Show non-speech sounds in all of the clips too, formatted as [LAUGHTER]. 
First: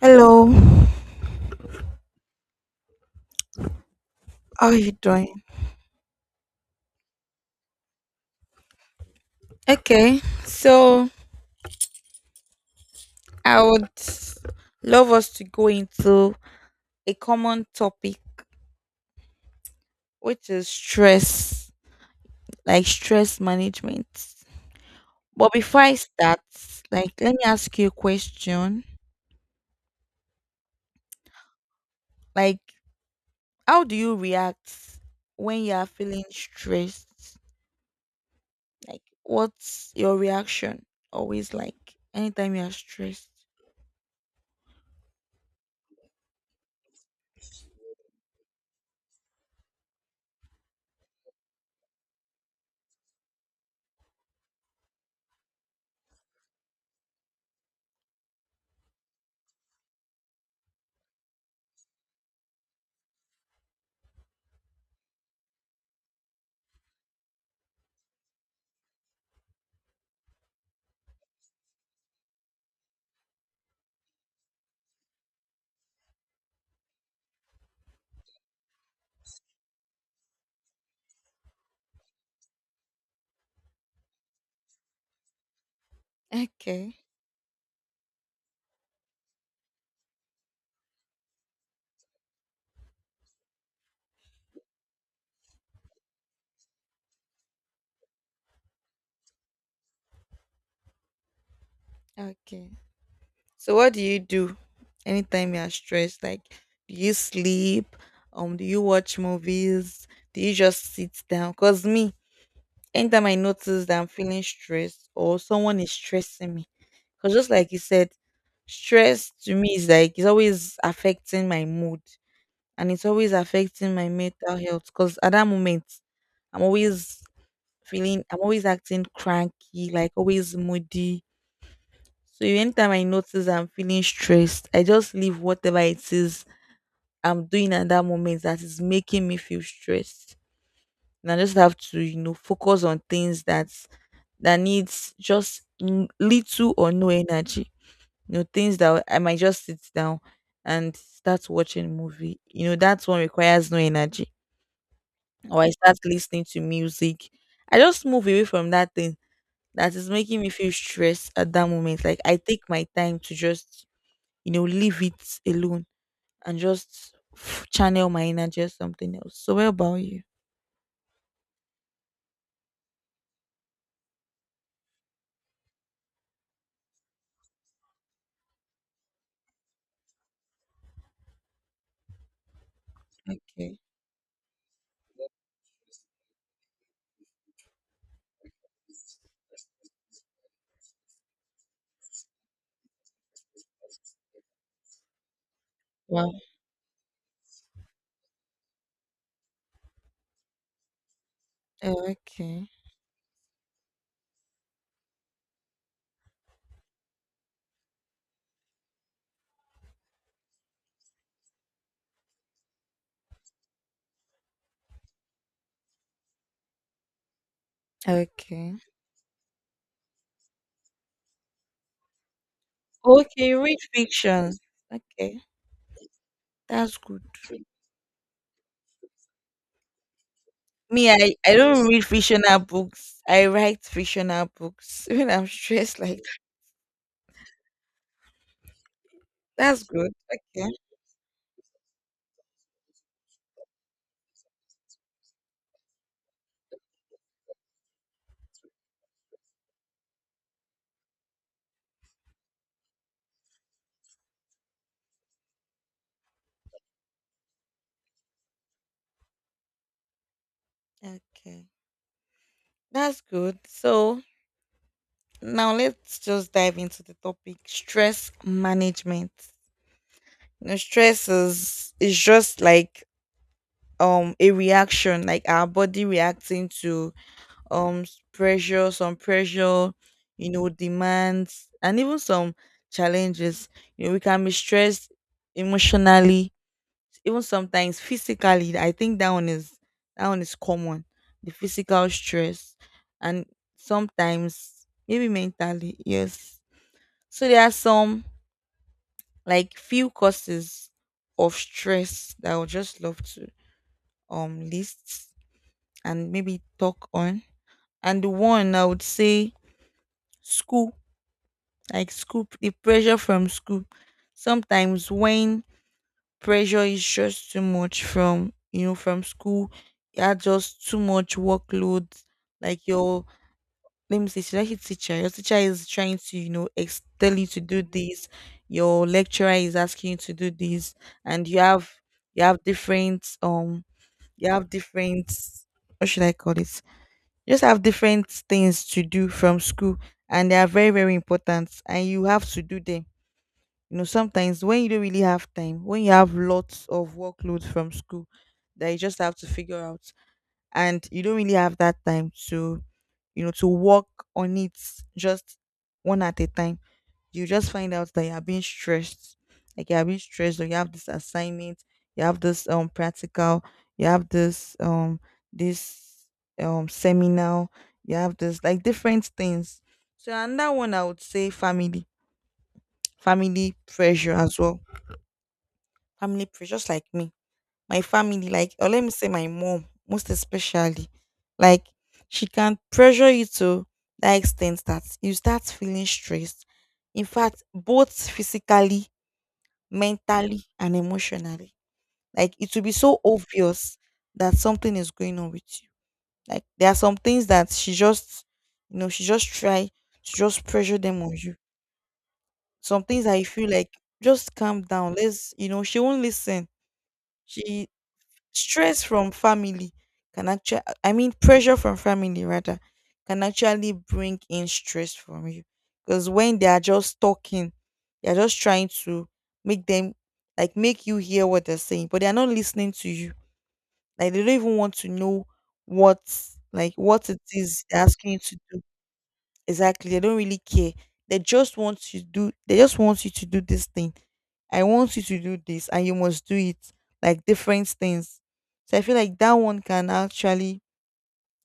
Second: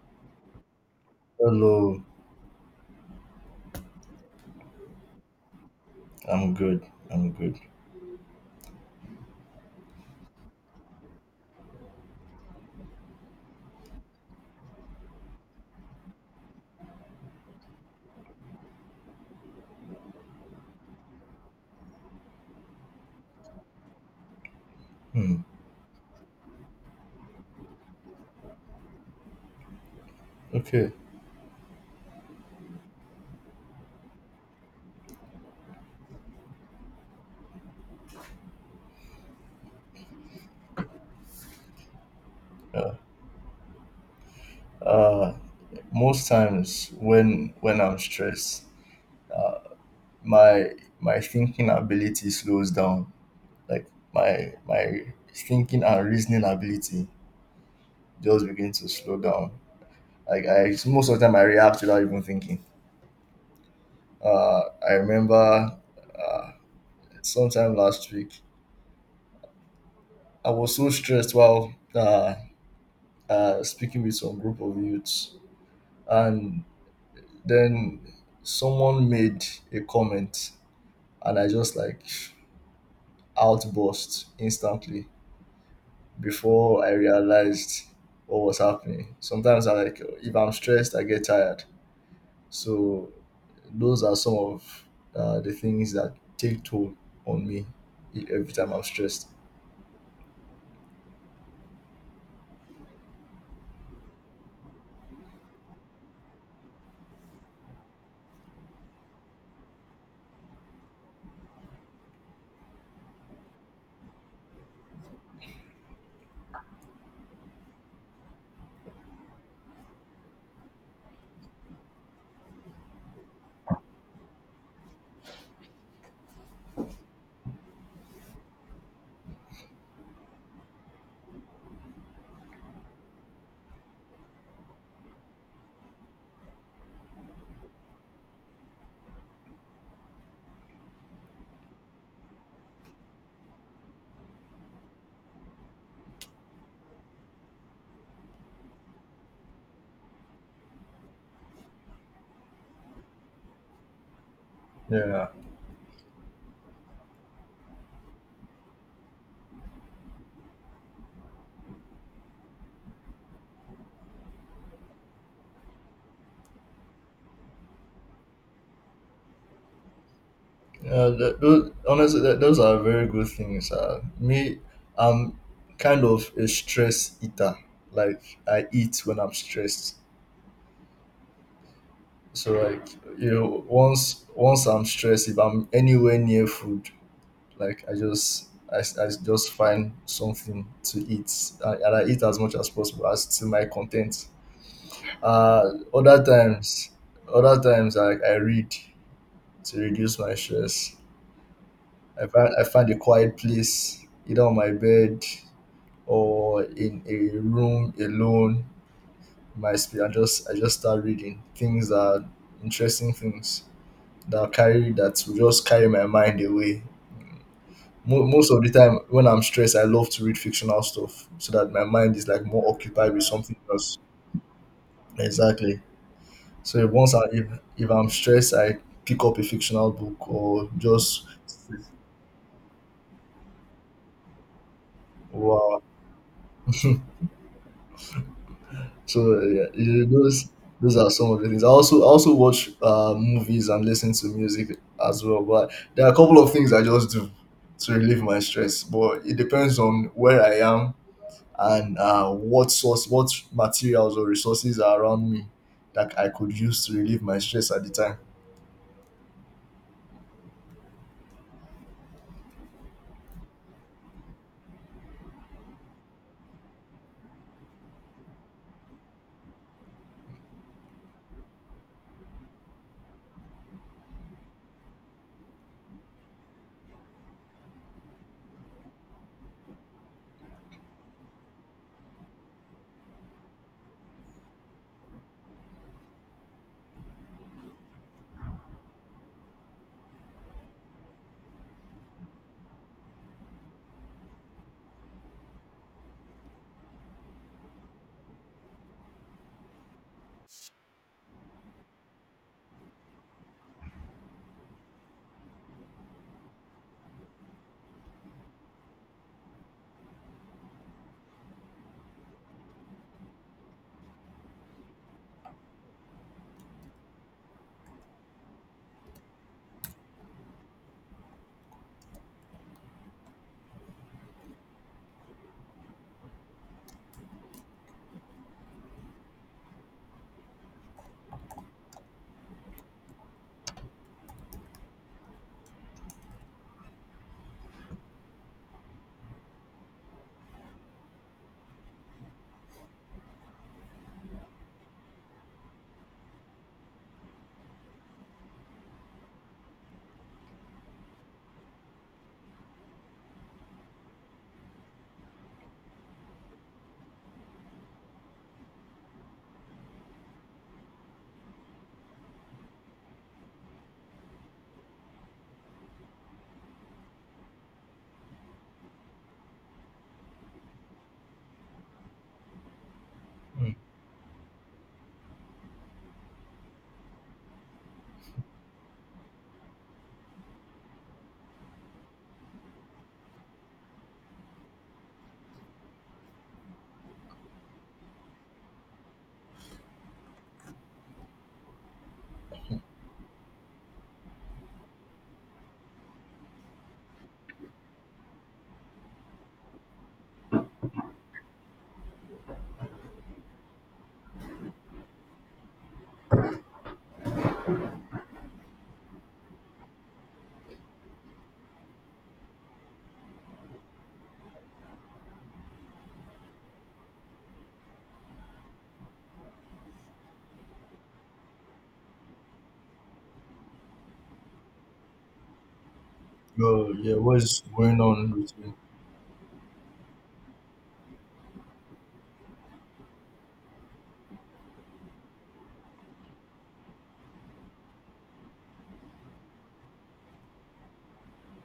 Hello, Hello, how are you doing? I'm good. I'm good. Okay, so I would love us to go into a common topic, which is stress, like stress management. Hmm. But before I start, let me ask you a question. Okay. Like, how do you react when you are feeling stressed? Like, what's your reaction always like anytime you are Yeah. stressed? Uh, Most times when I'm stressed, my my thinking ability slows down. Like my thinking and reasoning ability just begin to slow down. Like I most of the time I react without even thinking. Uh, I remember uh, sometime last week I was so stressed while speaking with some group of youths and then someone made a comment and I just like outburst instantly before I Okay, realized what was happening. Sometimes I like if I'm stressed, I get tired. So those are some of the things that take toll on me every time I'm stressed. okay. So what do you do anytime you are stressed? Like do you sleep? Do you watch movies? Do you just sit down? Cause me, anytime I notice that I'm feeling stressed or someone is stressing me. Cause just like you said, stress to me is like it's always affecting my mood, and it's always affecting my mental health. Cause at that moment I'm always feeling, I'm always acting cranky, like always moody. So anytime I notice I'm feeling stressed, I just leave whatever it is I'm doing at that moment that is making me feel stressed. And I just have to, you know, focus on things that little or no energy. You know, things that I might just sit down and start watching a movie. You know, that one requires no energy. Yeah, Or I start listening to music. I just move away from that thing that is making me feel stressed at that moment. Like I take my time to just, you know, leave it alone and just channel my energy or something else. So, what about you? yeah. Those, honestly, those are very good things. Me, I'm kind of a stress eater. Like I eat when I'm stressed. So like you know, Okay. once I'm stressed, if I'm anywhere near food, like I just find something to eat, and I eat as much as possible as to my content. Uh, Other Wow. times, other times I read to reduce my stress. Oh, I okay. find a quiet place, either on my bed or in a room alone. My sp- I just start reading things that interesting things that carry that will just carry my mind away. Most of the Okay. time when I'm stressed, I love to read fictional stuff so that my mind is like more occupied with Okay. something Read else. fiction. Okay. Exactly. So That's good. If I'm stressed, I pick up a fictional book or Me, just I don't read fictional books. I write fictional books [LAUGHS] when I'm wow. stressed like that. [LAUGHS] So yeah, That's yeah, good. Okay. those are some of the things. I also watch movies and listen to music as well. But there are a couple of things I just do to relieve my stress. But it depends on where I am and what source, what materials or resources are around me that I could use to relieve my stress at the time. Okay. That's good. So now let's just dive into the topic stress management. You know, stress is just like a reaction, like our body reacting to pressure, some pressure, you know, demands and even some challenges. You know, we can be stressed emotionally, even sometimes physically. I think that one is, common, the physical stress, and sometimes maybe mentally, yes. So there are some like few causes of stress that I would just love to list and maybe talk on. And the one I would say, school, like school, the pressure from school. Sometimes when pressure is just too much from, you know, from school, you are just too much workload. Like your, let me say, should I say teacher? Your teacher is trying to, you know, tell you to do this. Your lecturer is asking you to do this, and you have, different you have different, what should I call it? Just have different things to do from school, and they are very very important, and you have to do them. You know, sometimes when you don't really have time, when you have lots of workload from school that you just have to figure out, and you don't really have that time to, you know, to work on it just one at a time, you just find out that you are being stressed. Like you are being stressed, or you have this assignment, you have this practical, you have this this seminar, you have this, like, different things. So another one I would say, family, Mm. family pressure as well. Family pressure, just like me, my family, like, or let me say my mom most especially. Like she can pressure you to that extent that you start feeling stressed, in fact both physically, mentally and emotionally. Like it will be so obvious that something is going on with you. Like there are some things that she just, you know, she just try to just pressure them on you. Some things that you feel like, just calm down. Let's, you know, she won't listen. She Stress from family can actually, I mean, pressure from family rather, can actually bring in stress from you, because when they are just talking, they're just trying to make them, like make you hear what they're saying, but they're not listening to you. Like they don't even want to know what, like Oh, yeah, what what it is is going they're asking you on with to you? do. Exactly, they don't really care. They just want you to do this thing. I want you to do this, and you must do it. Like different things. So I feel like that one can actually,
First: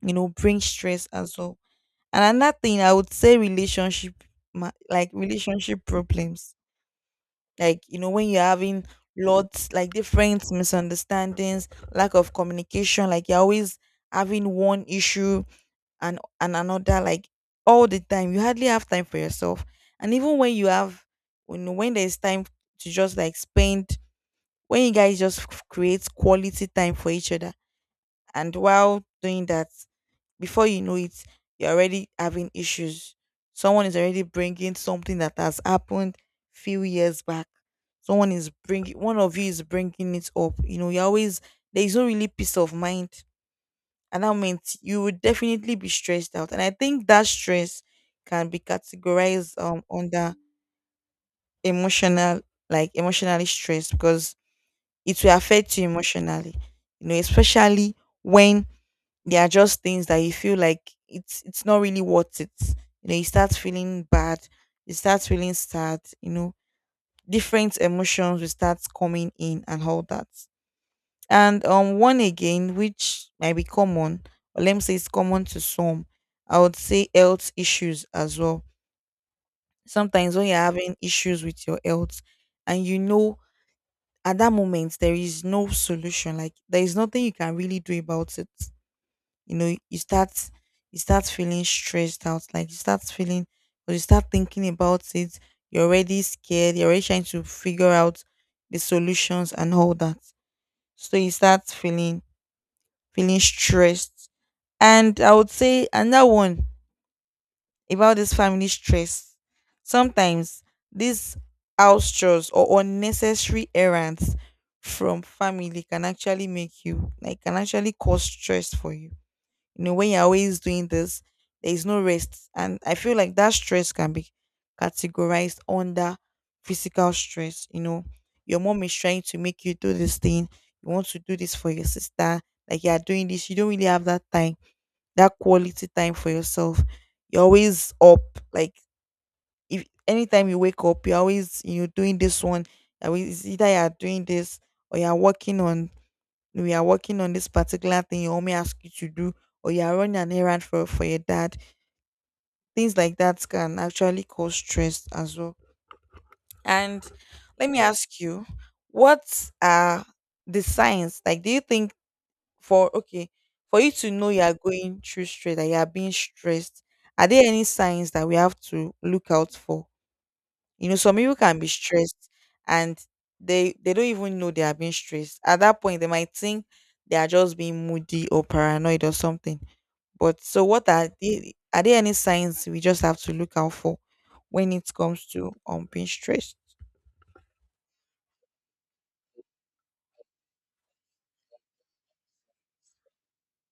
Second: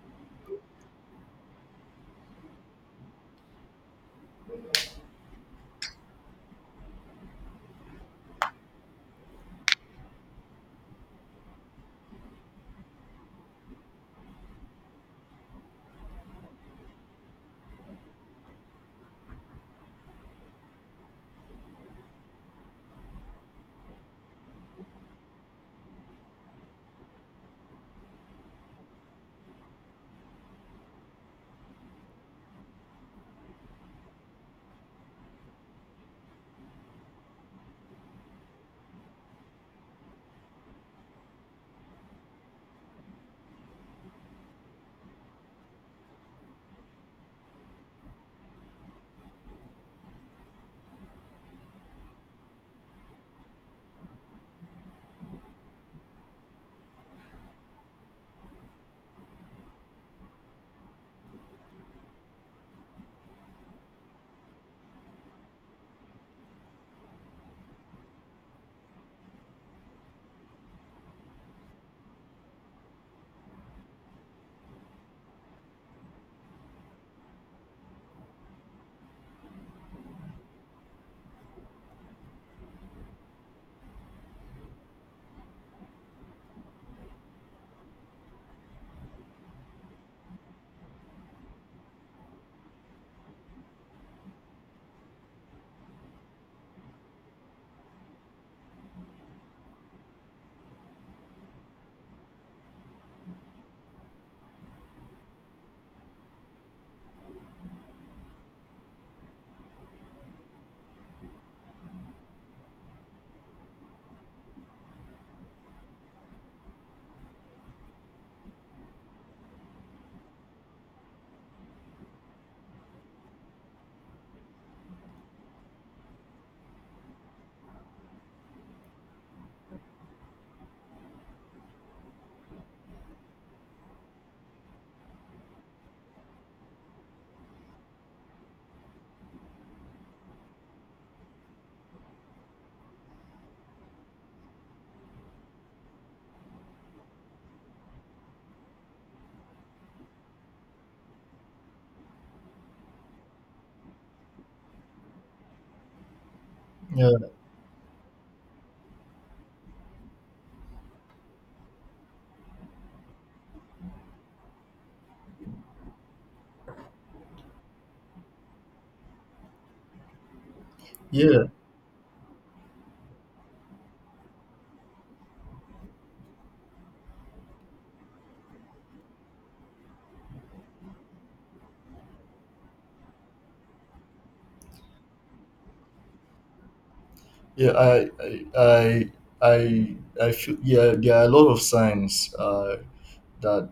you know, bring stress as well. And another thing I would say, relationship, like relationship problems. Like, you know, when you're having lots, like different misunderstandings, lack of communication, like you're always having one issue, and another, like all the time. You hardly have time for yourself. And even when you have, when there's time to just like spend, when you guys just create quality time for each other, and while doing that, before you know it, you're already having issues. Someone is already bringing something that has happened few years back. Someone is bringing One of you is bringing it up. You know, you're always, there's no really peace of mind. And that meant you would definitely be stressed out. And I think that stress can be categorized under emotional, like emotionally stressed, because it will affect you emotionally. You know, especially when there are just things that you feel like, it's not really worth it. You know, you start feeling bad, you start feeling sad, you know, different emotions will start coming in and all that. And one again, which might be common, or let me say it's common to some, I would say health issues as well. Sometimes when you're having issues with your health, and you know, at that moment there is no solution, like there is nothing you can really do about it, you know, you start, feeling stressed out. Like you start feeling, or you start thinking about it, you're already scared, you're already trying to figure out the solutions and all that. So you start feeling stressed. And I would say another one about this family stress. Sometimes these house chores or unnecessary errands from family can actually make you, like can actually cause stress for you. You know, when you're always doing this, there is no rest. And I feel like that stress can be categorized under physical stress. You know, your mom is trying to make you do this thing, you want to do this for your sister, like you are doing this, you don't really have that time, that quality time for yourself. You're always up. Like if anytime you wake up, you're always, you know, doing this one. You're always, it's either you're doing this or you're working on, we are working on this particular thing your mommy asked you to do, or you are running an errand for your dad. Things like that can actually cause stress as well. And Yeah, let me ask you, what are the signs? Like, do you think for, okay, for you to know you are going through stress, that you are being stressed, are there any signs that we have to look out for? You know, some people yeah, can be stressed and they don't even know they are being stressed at that point. They might think they are just being moody or paranoid or something. But so what are the, are there any signs we just have to look out for when it comes to being stressed? yeah. I, I feel yeah. There are a lot of signs that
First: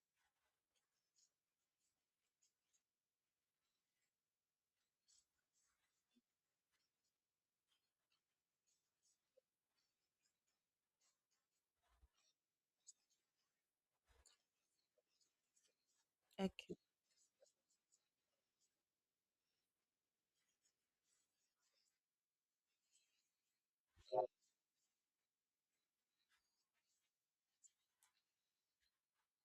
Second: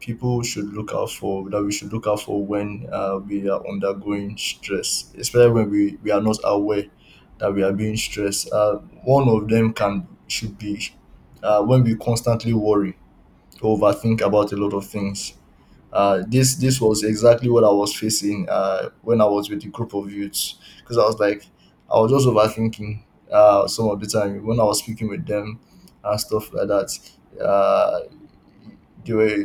people should look out for that we should look out for when we are undergoing stress, especially when we are not aware that we are being stressed. One of them can should be when we constantly worry, overthink about a lot of things. Uh, this Okay. this was exactly what I was facing when I was with a group of youths because I was like I was just overthinking some of the time when I was speaking with them and stuff like that. Uh, they were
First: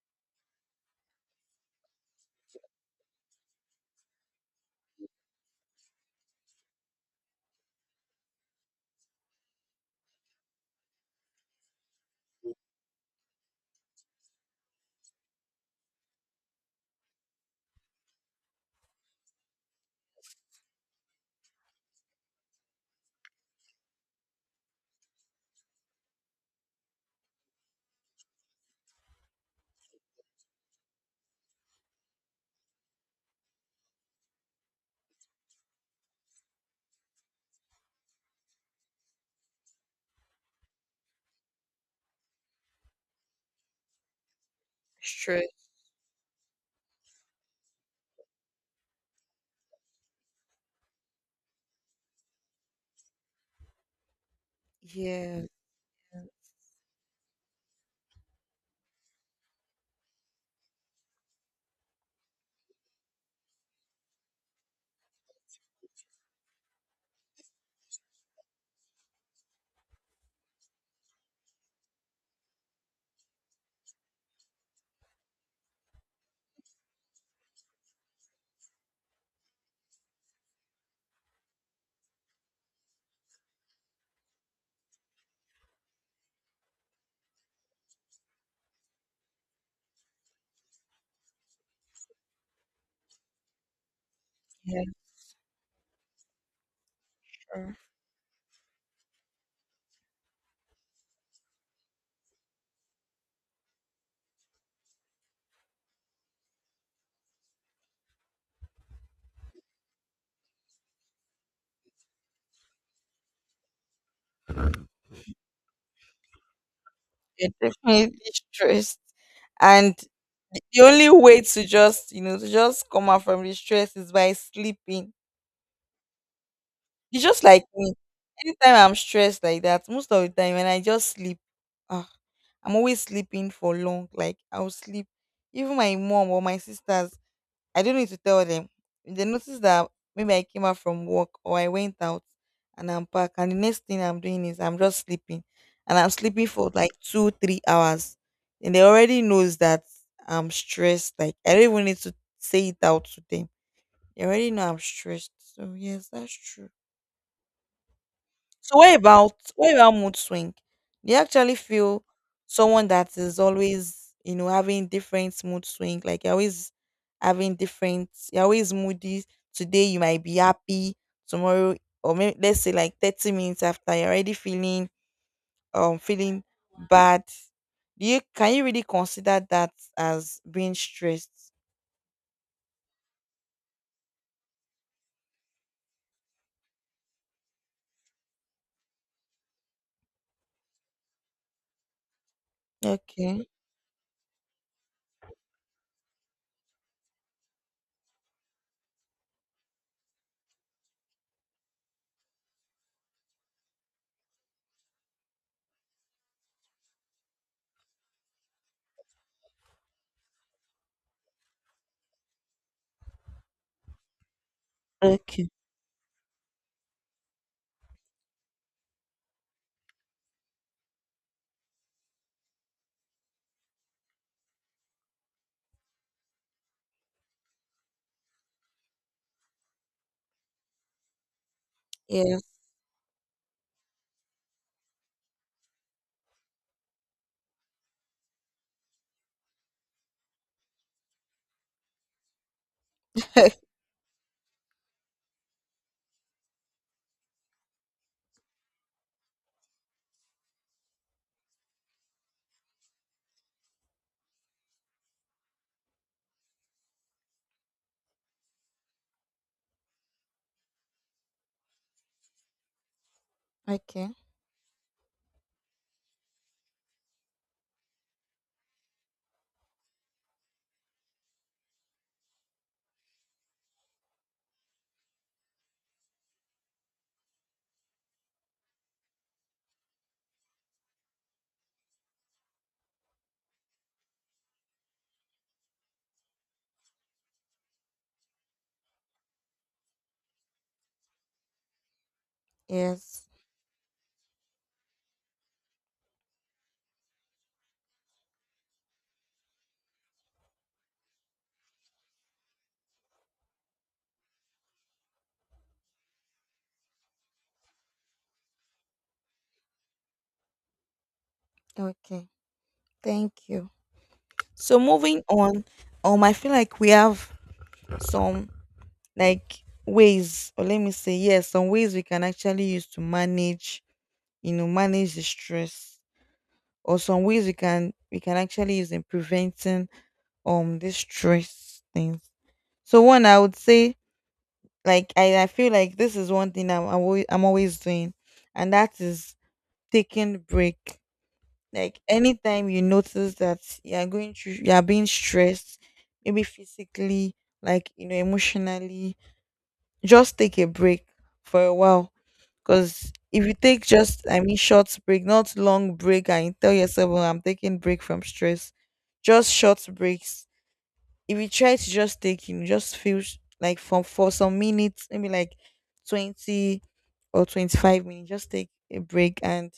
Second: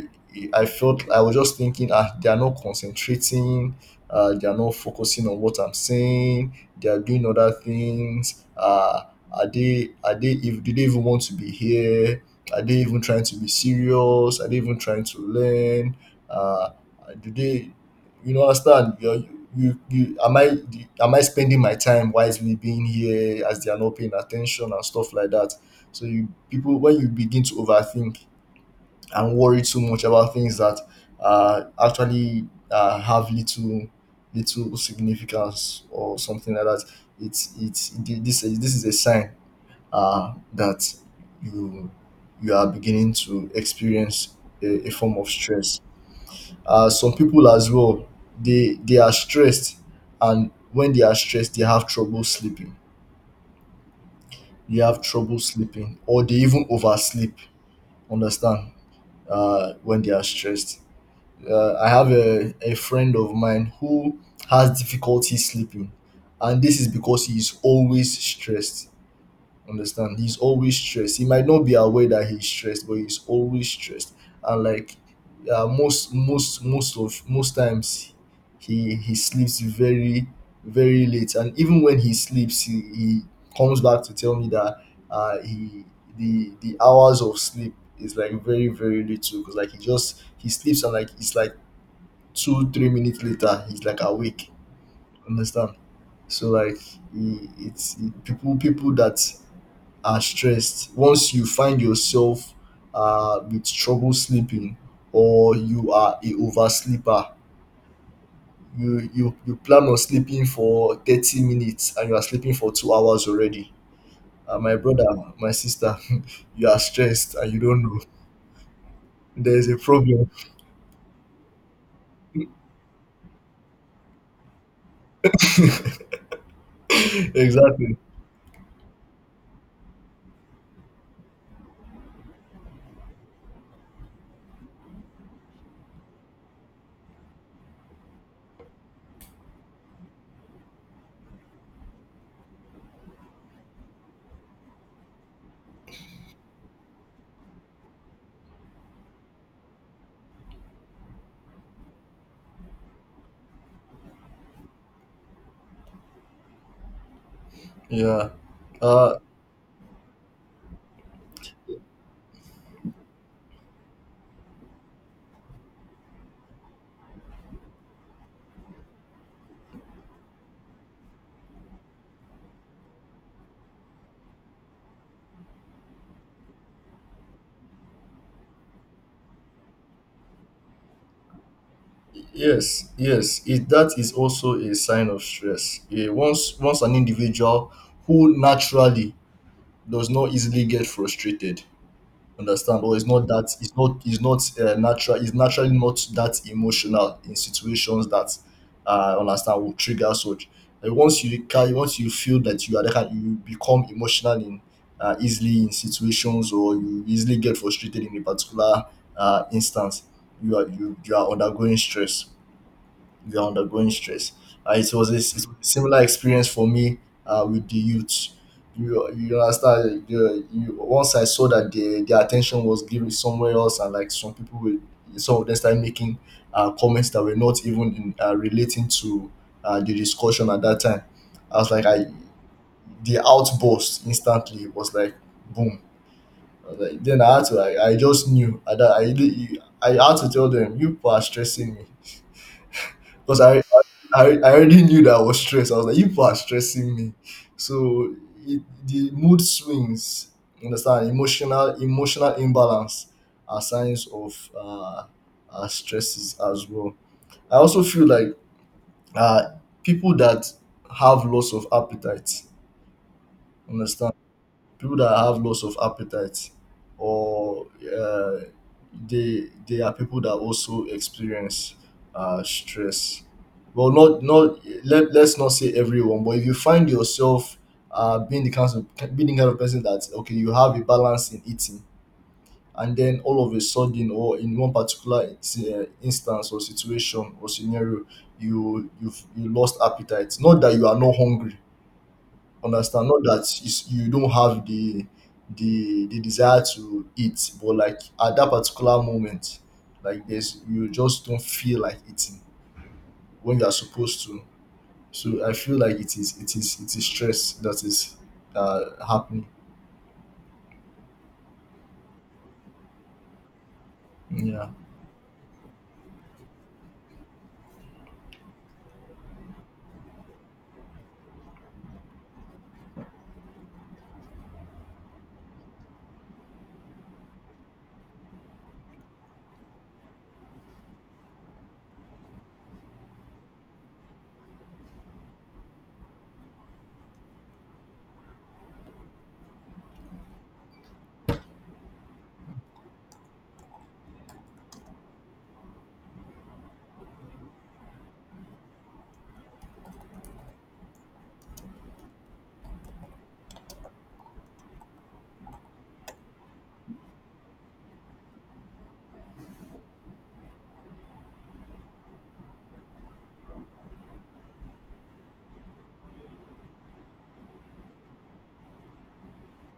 I felt I was just thinking, ah, they are not concentrating, they are not focusing on what I'm saying, they are doing other things. Are they if Do they even want to be here? Are they even trying to be serious? Are they even trying to learn? Uh, do they you know understand you? Am I spending my time wisely being here as they are not paying attention and stuff like that? So you people, when you begin to overthink and worry too much about things that actually have little significance or something like that, it's this is a sign that you you are beginning to experience a form of Stress. stress. Some people as well, they are stressed, and when they are stressed they have trouble sleeping. they have trouble Yeah. sleeping or they even oversleep, understand, when they are stressed. I have a friend of mine who has difficulty sleeping, and this is because he is always stressed. Understand? He's always stressed. He might not be aware that he's stressed, but he's always stressed. And like most times, he sleeps very late, and even when he sleeps, he comes back to tell me that he the hours of sleep is like very little, because like he sleeps and like it's like 2-3 minutes later he's like awake, Yeah. understand? So like Mm. People people that are stressed, once you find yourself with trouble sleeping, or you are a oversleeper, you plan on sleeping for 30 minutes and you are sleeping for 2 hours already, my brother, my sister, [LAUGHS] you are stressed You're and you [LAUGHS] don't know definitely stressed. there is a And problem. the only way to just, you know, to [LAUGHS] just come out from the stress is by sleeping. It's just like me. Exactly. Anytime I'm stressed like that, most of the time when I just sleep, ah, I'm always sleeping for long. Like I'll sleep. Even my mom or my sisters, I don't need to tell them. If they notice that maybe I came out from work or I went out and I'm back, and the next thing I'm doing is I'm just sleeping, and I'm sleeping for like two, 3 hours, and they already knows that I'm stressed. Like I don't even need to say it out to them. They already know I'm stressed. So yes, that's true. Yeah. So what Uh. about, mood swing? Do you actually feel someone that is always, you know, having different mood swing? Like you're always having different, you're always moody. Today you might be happy, tomorrow, or maybe let's say like 30 minutes after, you're already feeling feeling bad. Do you, can you really consider that as being stressed? Yes, yes, that is also a sign of stress. Yeah, once an individual who naturally does not easily get frustrated, understand, or is not Okay. that is not natural is naturally not that emotional in situations that understand will trigger such. And once you feel that you are that you become emotional in easily in situations, or you easily get frustrated in a particular instance, you are undergoing stress, they're undergoing stress. It was a Okay. similar experience for me with the youth. You understand? Once I saw that their attention was given somewhere else, and like some people were, some of them started making comments that were not even in, relating to the discussion at that time, I was like, I, Yes. [LAUGHS] the outburst instantly was like, boom. I was like, then I had to, I just knew. I had to tell them, you people are stressing me, because I already knew that I was stressed. I was like, you people are stressing me. So the mood swings, you understand, emotional imbalance are signs of stresses as well. I also feel like uh people that have loss of appetite, Okay. understand, people that have loss of appetite, or uh, they are people that also experience stress. Well, not, let, let's not say everyone, but if you find yourself uh, being the kind being the kind of person that okay, you have a balance in eating, and then all of a sudden, or in one particular instance or situation or scenario, you lost appetite, not that you are not hungry, understand, Yes. not that it's, you don't have the the desire to eat, but like at that particular moment, like there's you just don't feel like eating when you are supposed to. So I feel like it is stress that is uh, happening. Okay. Thank you. Yeah. So moving on, I feel like we have some like ways, or let me say, yes, some ways we can actually use to manage, you know, manage the stress, or some ways we can, actually use in preventing this stress things. So one, I would say, like I feel like this is one thing I'm always doing, and that is taking break. Like anytime you notice that you are going through, you are being stressed, maybe physically, like you know, emotionally, just take a break for a while. Because if you take just, I mean, short break, not long break, and you tell yourself, "Oh, I'm taking break from stress," just short breaks. If you try to just take, you know, just feel like from for some minutes, maybe like 20 or 25 minutes, just take a break and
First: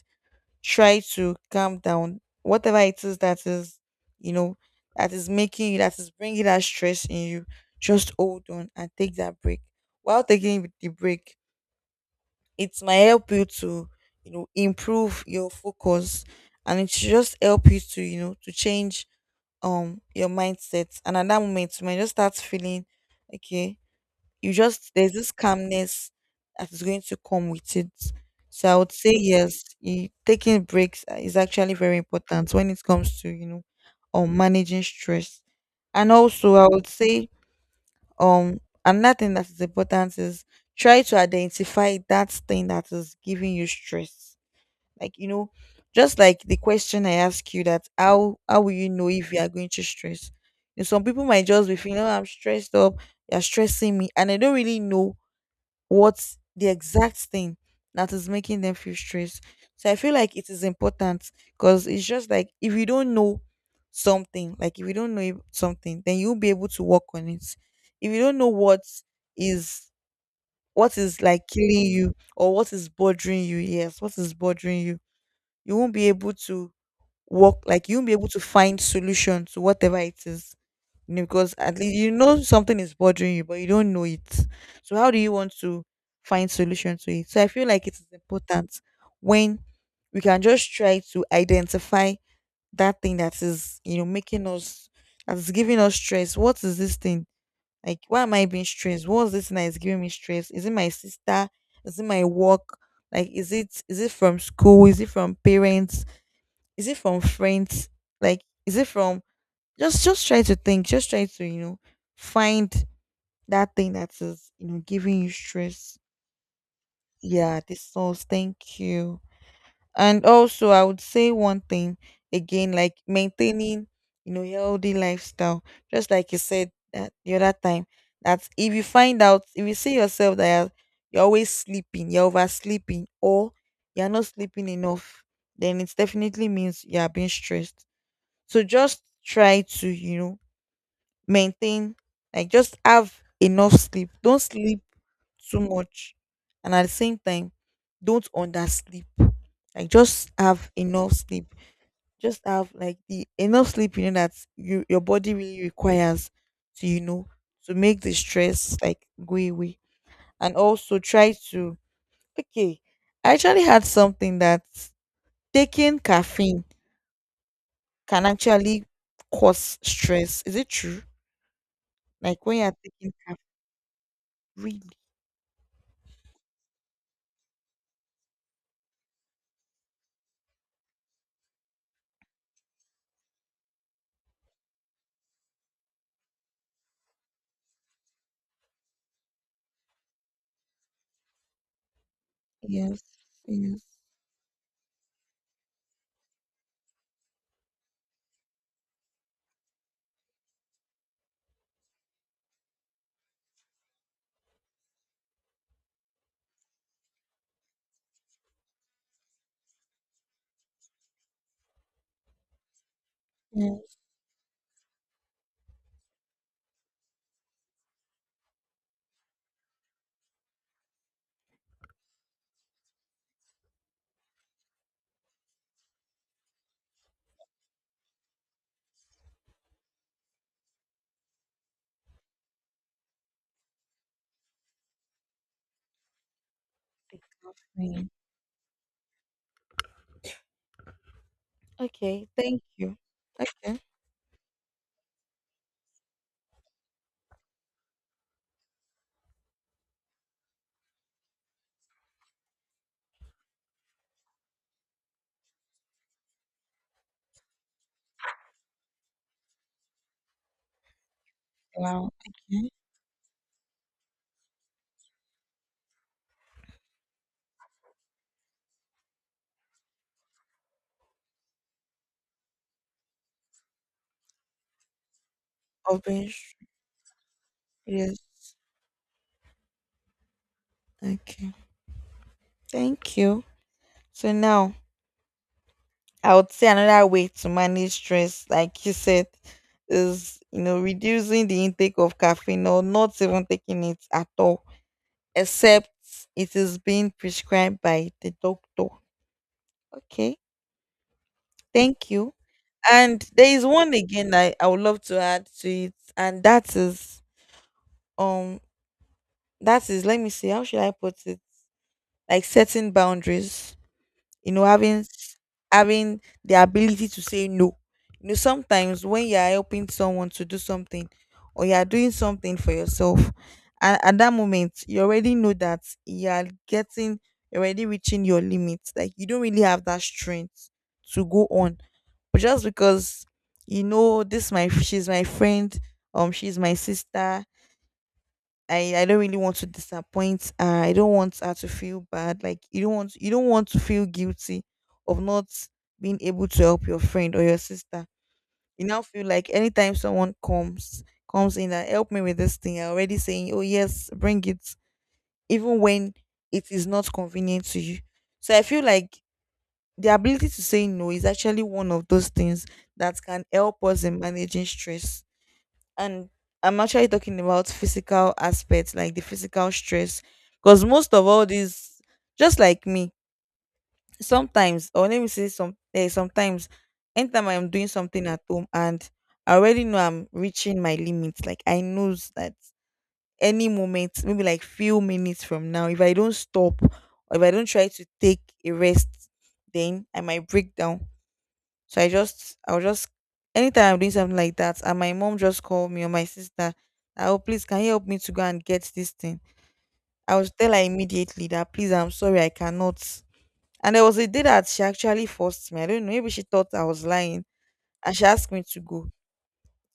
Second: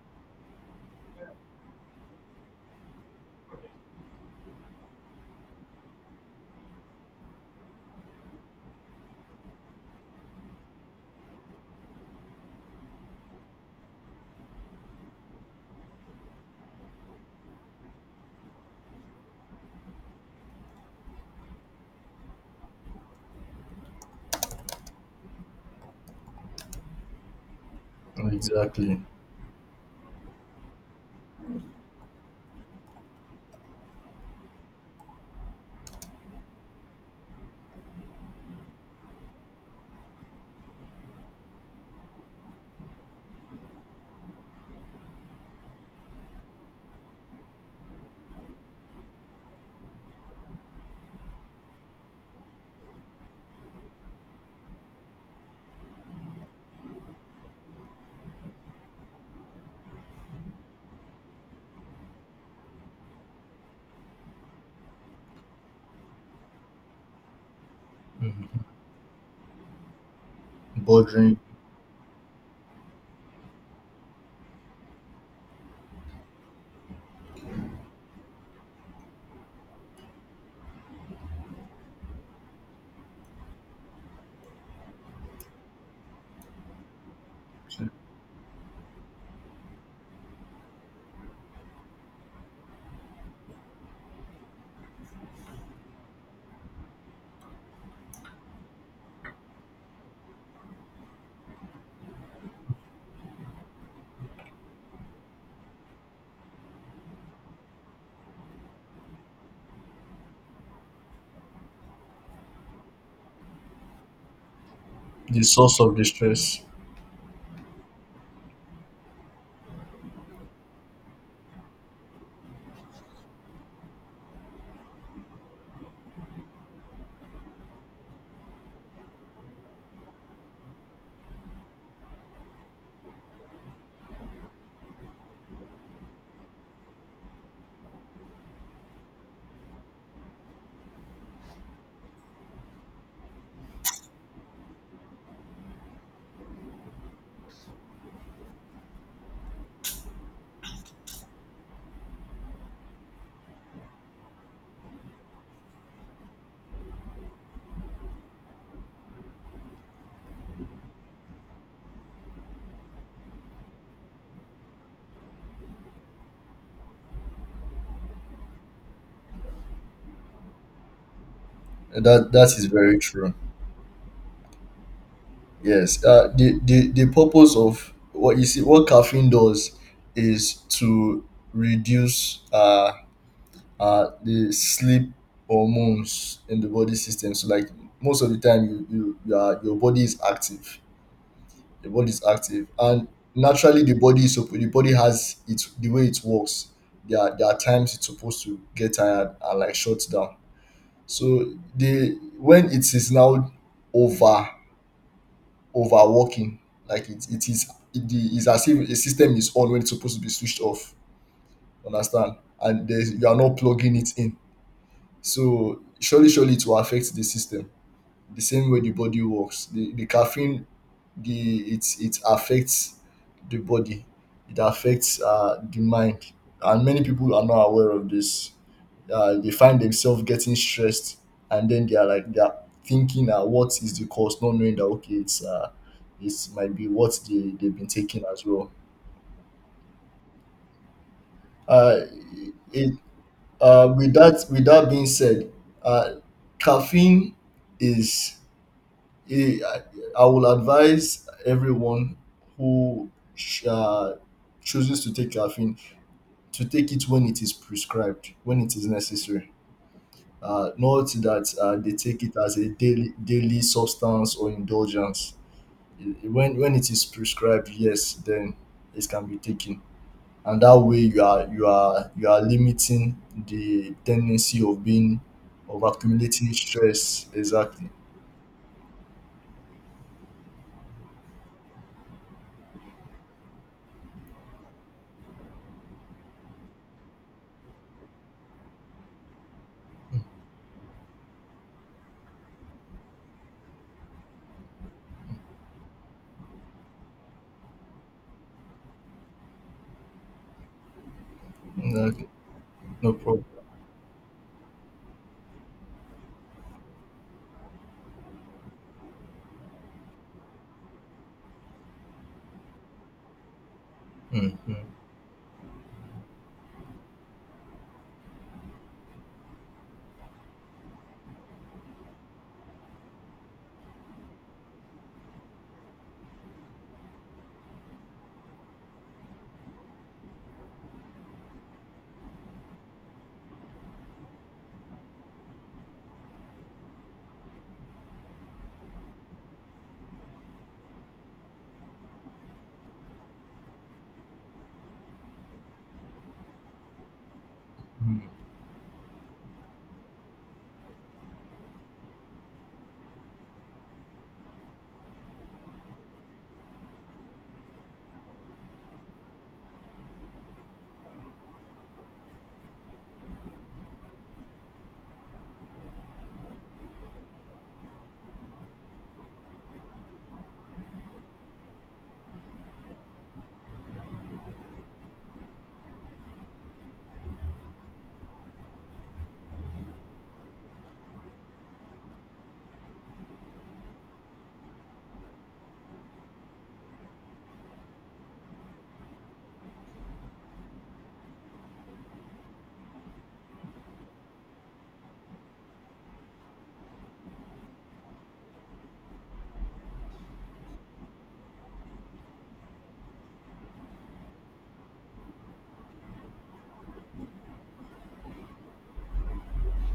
try to calm down whatever it is that is, you know, that is making you, that is bringing that stress in you, just hold on and take that break. While taking the break, it might help you to, you know, improve your focus, and it should just help you to, you know, to change your mindset, and at that moment you might just start feeling okay, you just, there's this calmness that is going to come with it. So I would Exactly. say yes, taking breaks is actually very important when it comes to, you know, managing stress. And also, I would say um another thing that is important is try to identify that thing that is giving you stress. Like, you know, just like the question I asked you, that how will you know if you are going to stress? You know, some people might just be feeling, oh, I'm stressed up, you're stressing me, and I don't really know what's the exact thing that is making them feel stressed. So I feel like it is important, because it's just like if you don't know something, like if you don't know something, then you'll be able to work on it. If you don't know Mhm. Is what is Bordering like killing you or what is bothering you, yes, what is bothering you, you won't be able to work, like you won't be able to find solution to whatever it is, you know, because at least you know something is bothering you, but you don't know it. So how do you want to find solution to it? So I feel like it is important when we can just try to identify that thing that is, you know, making us, that is giving us stress. What is this thing? Like why am I being stressed? What's this thing that is giving me stress? Is it my sister? Is it my work? Like is it from school? Is it from parents? Is it from friends? Like is it from, just try to think, just try to, you know, find that thing that is, you know, giving you the source of stress. the stress. Yeah, this sauce, thank you. And also I would say one thing again, like maintaining, you know, healthy lifestyle. Just like you said that the other time. That if you find out, if you see yourself that you're always sleeping, you're oversleeping, or you're not sleeping enough, then it definitely means you are being stressed. So just try to, you know, maintain, like just have enough sleep, don't sleep too much, and at the same time don't undersleep, like just have enough sleep, just have like the enough sleep you know that you, your body really requires to, you know, to make the stress like go away. And also try to, okay, I actually had something that taking caffeine can actually cause stress. Is it true? That Like that when is you're very taking true. caffeine, Yes. The purpose of what you see what caffeine does is to reduce the sleep hormones in the body system. So like most of the time you are, your body is active. Your body is active, yes, and yes, naturally the body is the body has its the way it works. There are times it's supposed to get tired and like shut down. So the when it is now over overworking, like it is as if a system is on when it's supposed to be switched off. Understand? And there's, you are not plugging yes, it in. So surely, surely it will affect the system. The same way the body works, the caffeine, the it it affects the body, it affects the mind, and many people are not aware of this. They find themselves getting stressed, and then they are thinking, what is the cause? Not knowing that okay, it's it might be what big they've been screen. taking as well. Uh, Okay, thank it you. Okay. With that with that being said, uh, caffeine is, eh, I will advise everyone who chooses to take caffeine to take it when it is prescribed, when it is necessary. Not that they Wow. take it as a Okay. daily daily substance or indulgence. Eh, when it is prescribed, yes, then it can be taken, and that way you are limiting the tendency of being, of accumulating Orange. stress. Exactly. Yes. Okay. Thank you. So now I would say another way to manage stress, like you said, is, you know, reducing the intake of caffeine or not even taking it at all, except it is being prescribed by the doctor. Okay. Thank No, you. no And problem. there is one again I would love to add to it, and that is um that is, let me see how should I put it, like setting boundaries, you Mm, know, mm, having having the ability to say no. You know sometimes when you are helping someone to do something or you are doing something for yourself, and at that moment you already know that you are getting, you're already reaching your limits, like you don't really have that strength to go on, but just because, you know, this my, she's my friend, she's my sister, I don't really want to disappoint her. I don't want her to feel bad. Like you don't want to feel guilty of not being able to help your friend or your sister. mm. You now feel like anytime someone comes in and help me with this thing, you're already saying, oh yes, bring it, even when it is not convenient to you. So I feel like the ability to say no is actually one of those things that can help us in managing stress. And I'm actually talking about physical aspects, like the physical stress, because most of all these, just like me, sometimes, or let me say some, sometimes, anytime I'm doing something at home and I already know I'm reaching my limits. Like I knows that any moment, maybe like few minutes from now, if I don't stop, or if I don't try to take a rest, then I might break down. So I just, I'll just, anytime I'm doing something like that, and my mom just called me or my sister, that, oh, please, can you help me to go and get this thing? I would tell her immediately that, please, I'm sorry, I cannot. And there was a day that she actually forced me. I don't know, maybe she thought I was lying and she asked me to go.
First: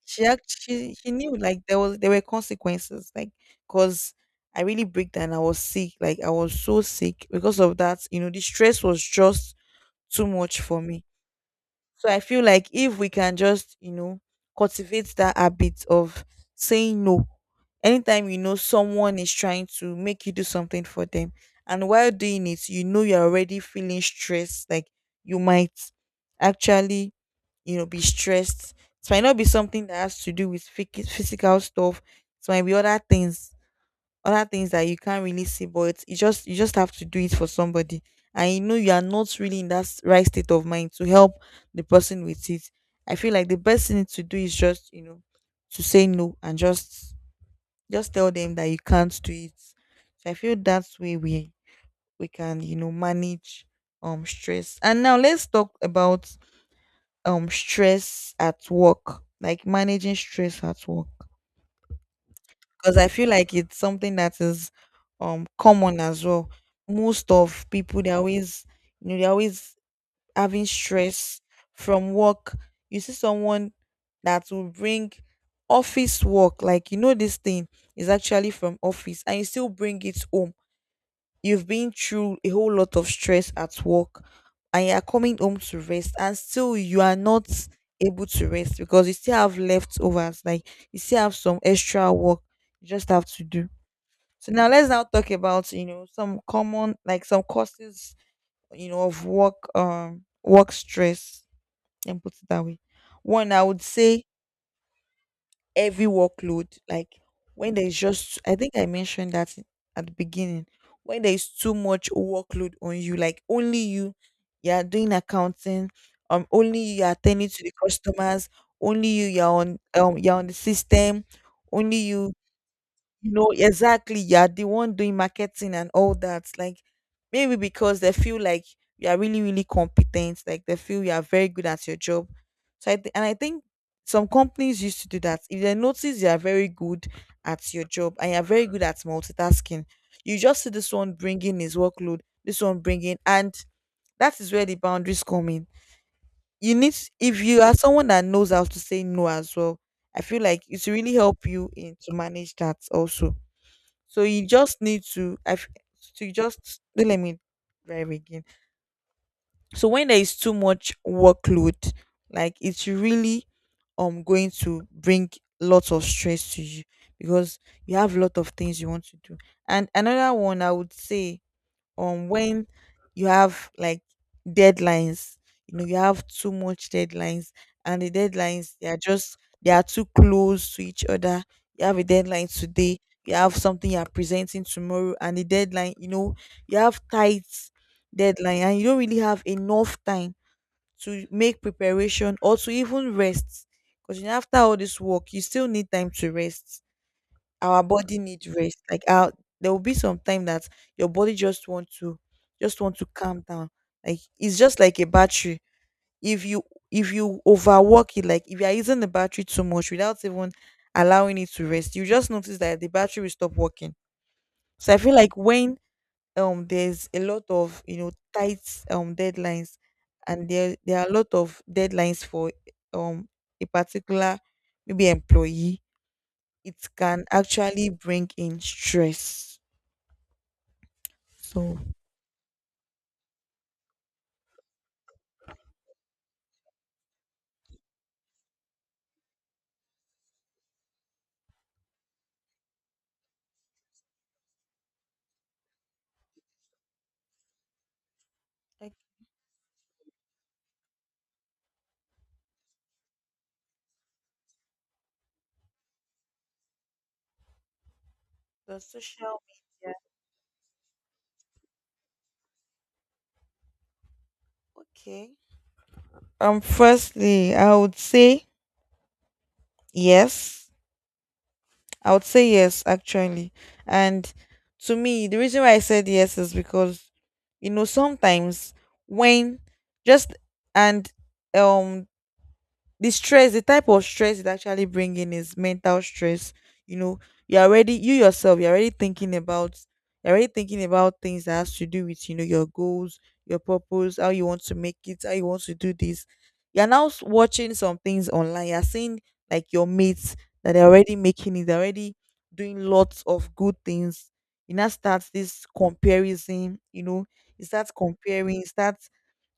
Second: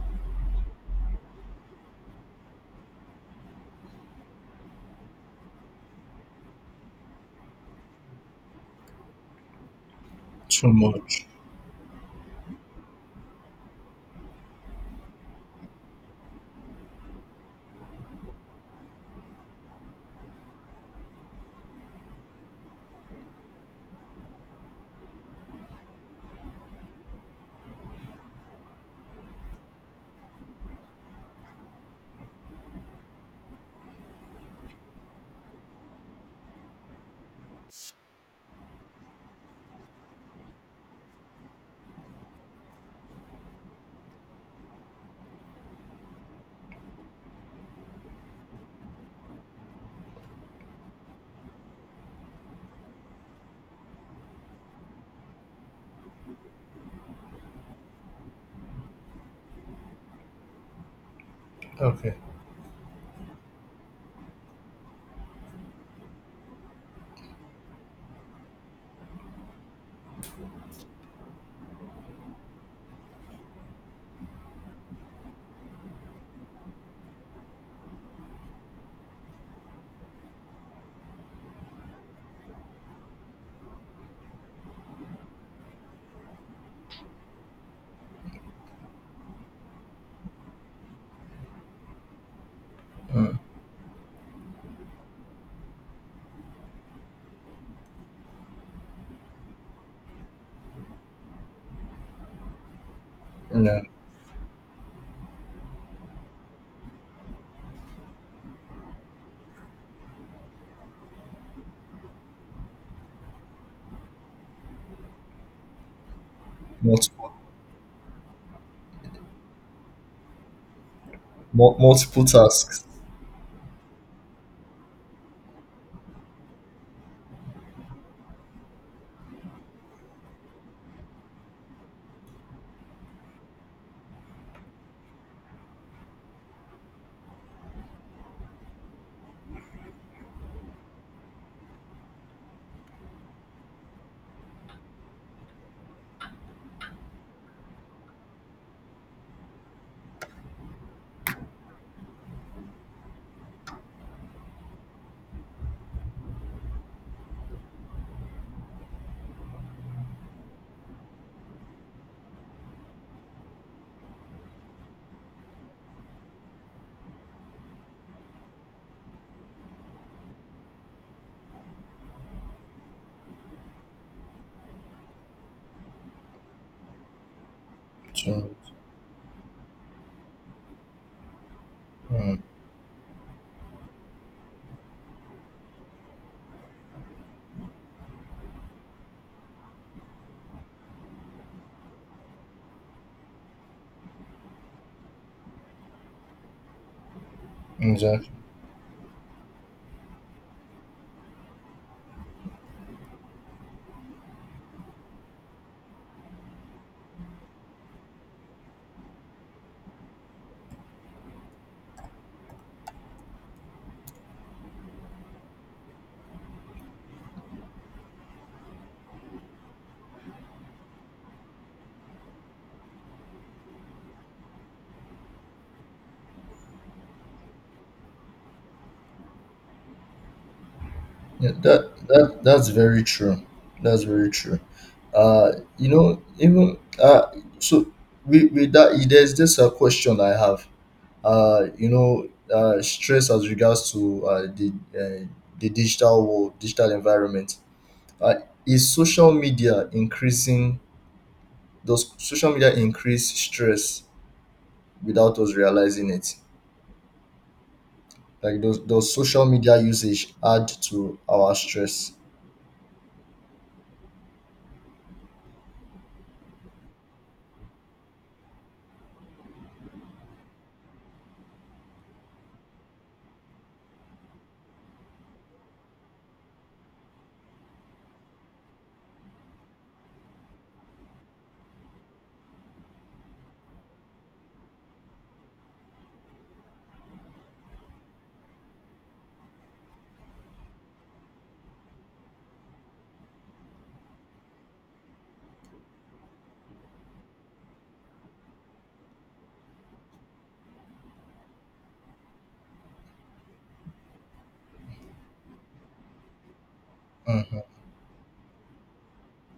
She actually, she knew, like there was, there were consequences, like, cause I really break down. I was sick, like I was so sick because of that. You know, the stress was just too much Too for me. much. So I feel like if we can just, you know, cultivate that habit of saying no, anytime you know someone is trying to make you do something for them, and while doing it, you know you're already feeling stressed, like you might actually, you know, be stressed. It might not be something that has to do with physical stuff, it might be other things, other things that you can't really see, but it's, you just have to do it for somebody, and you know you are not really in that right state of mind to help the person with it. I feel like the best thing to do is just, you know, to say no, and just tell them that you can't do it. So I feel that's way we can, you know, manage stress. And now let's talk about stress at work, like managing stress at work. Okay. 'Cause I feel like it's something that is, common as well. Most of people, they're always, you know, they're always having stress from work. You see someone that will bring office work, like, you know, this thing is actually from office and you still bring it home. You've been through a whole lot of stress at work, and you are coming home to rest, and still you are not able to rest because you still have leftovers, like you still have some extra work you just have Mm. to do. So now let's now talk about, you know, some common, like some causes, you know, of work work stress, and put it that way. One I would Yeah. say heavy workload, like when there's just, I think I mentioned that at the beginning, when there is too much workload on you, like only you, you are doing accounting, only you are Multiple attending to the customers, only you, you're on, you're on the system, only multiple you, tasks. you know, exactly, you're the one doing marketing and all that. Like maybe because they feel like you are really really competent, like they feel you are very good at your job. So and I think some companies used to do that, if they notice you are very good at your job and you're very good at multitasking, you just see this one bringing his workload, this one bringing, and that is where the boundaries come in. You need, if you are someone that knows how to say no as well, I feel like it will really help you in to manage that also. So you just need to, to just let me drive again. So when there is too much workload, like it's really going to bring lots of stress to you, because you have a lot of things you want to do. And another one I would say on, when you have like deadlines, you know you have too much deadlines, and the Too much. deadlines, they are just, they are too close to each other. You have a Mm. deadline today, you have something you are presenting tomorrow, and the deadline, you know, you have tight deadline, and you don't really have enough time to make preparation or to even rest, because after all this work you still need time to rest. Our body Exactly. needs rest, like our, there will be some time that your body just want to calm down. Like it's just like a battery, if you, if you overwork it, like if you are using the battery too much without even allowing it to rest, you just notice that the battery will stop working. So I feel like when there's a lot of, you know, tight deadlines, and there are a lot of deadlines for um a particular maybe employee, it can actually bring in stress. Yeah, So, that's very true. That's very true. Uh, you know, even so with that, there's this a question I have. You know, stress as regards to the digital world, digital environment. Uh, is like social media increasing? Does social media increase stress without us realizing it? Like the those social social media media. usage add to our stress? Okay. Firstly, I would say yes. I would say yes, actually. And to me, the reason why I said yes is because, you know, sometimes when, just, and, um the stress, the type of stress it actually bring in is mental stress. You know, you're already, you yourself, you're already thinking about things that has to do with, you know, your goals, your purpose, how you want to make it, how you want to do this. You're now watching some things online. You're seeing like your mates, that they're already making it, they're already doing lots of good things. You now start this comparison, you know, Hmm. you start comparing, you start,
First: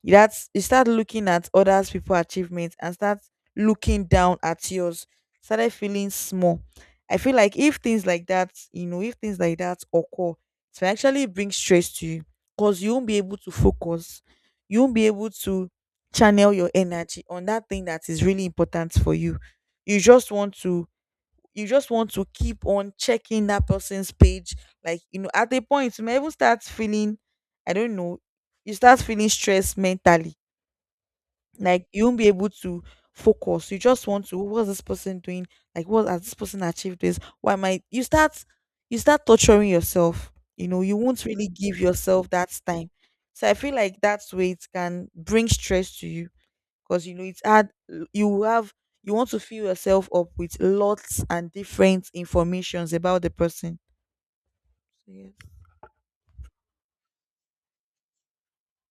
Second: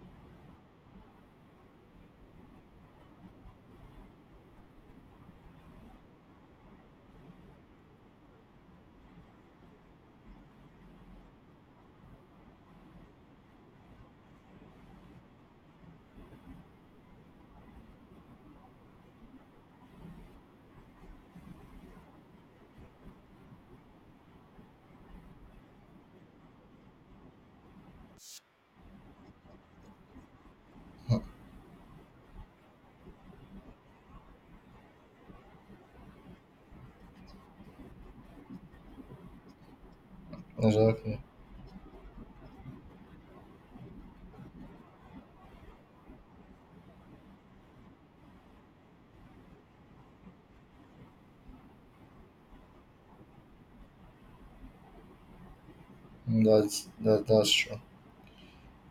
you start looking at others people achievements and start looking down at yours, started feeling small. I feel like if things like that, you know, if things like that occur, it will actually bring stress to you, because you won't be able to focus, you won't be able to channel your energy on that thing that is really important for you. You just want to, you just want to keep on checking that person's page, like you know, at a point you may even start feeling, I don't know, you start feeling stressed mentally, like you won't be able to focus. You just want to. What's this person doing? Like what has this person achieved? This? Why am I? You start. You start torturing yourself. You know. You Exactly. won't really give yourself that time. So I feel like that's where it can bring stress to you, because you know it's hard. You have. You want to fill yourself up with lots and different informations about the person. So, yes. That's true.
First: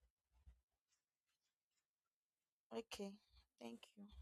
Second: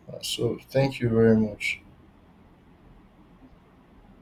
So thank you very much. Okay. Thank you.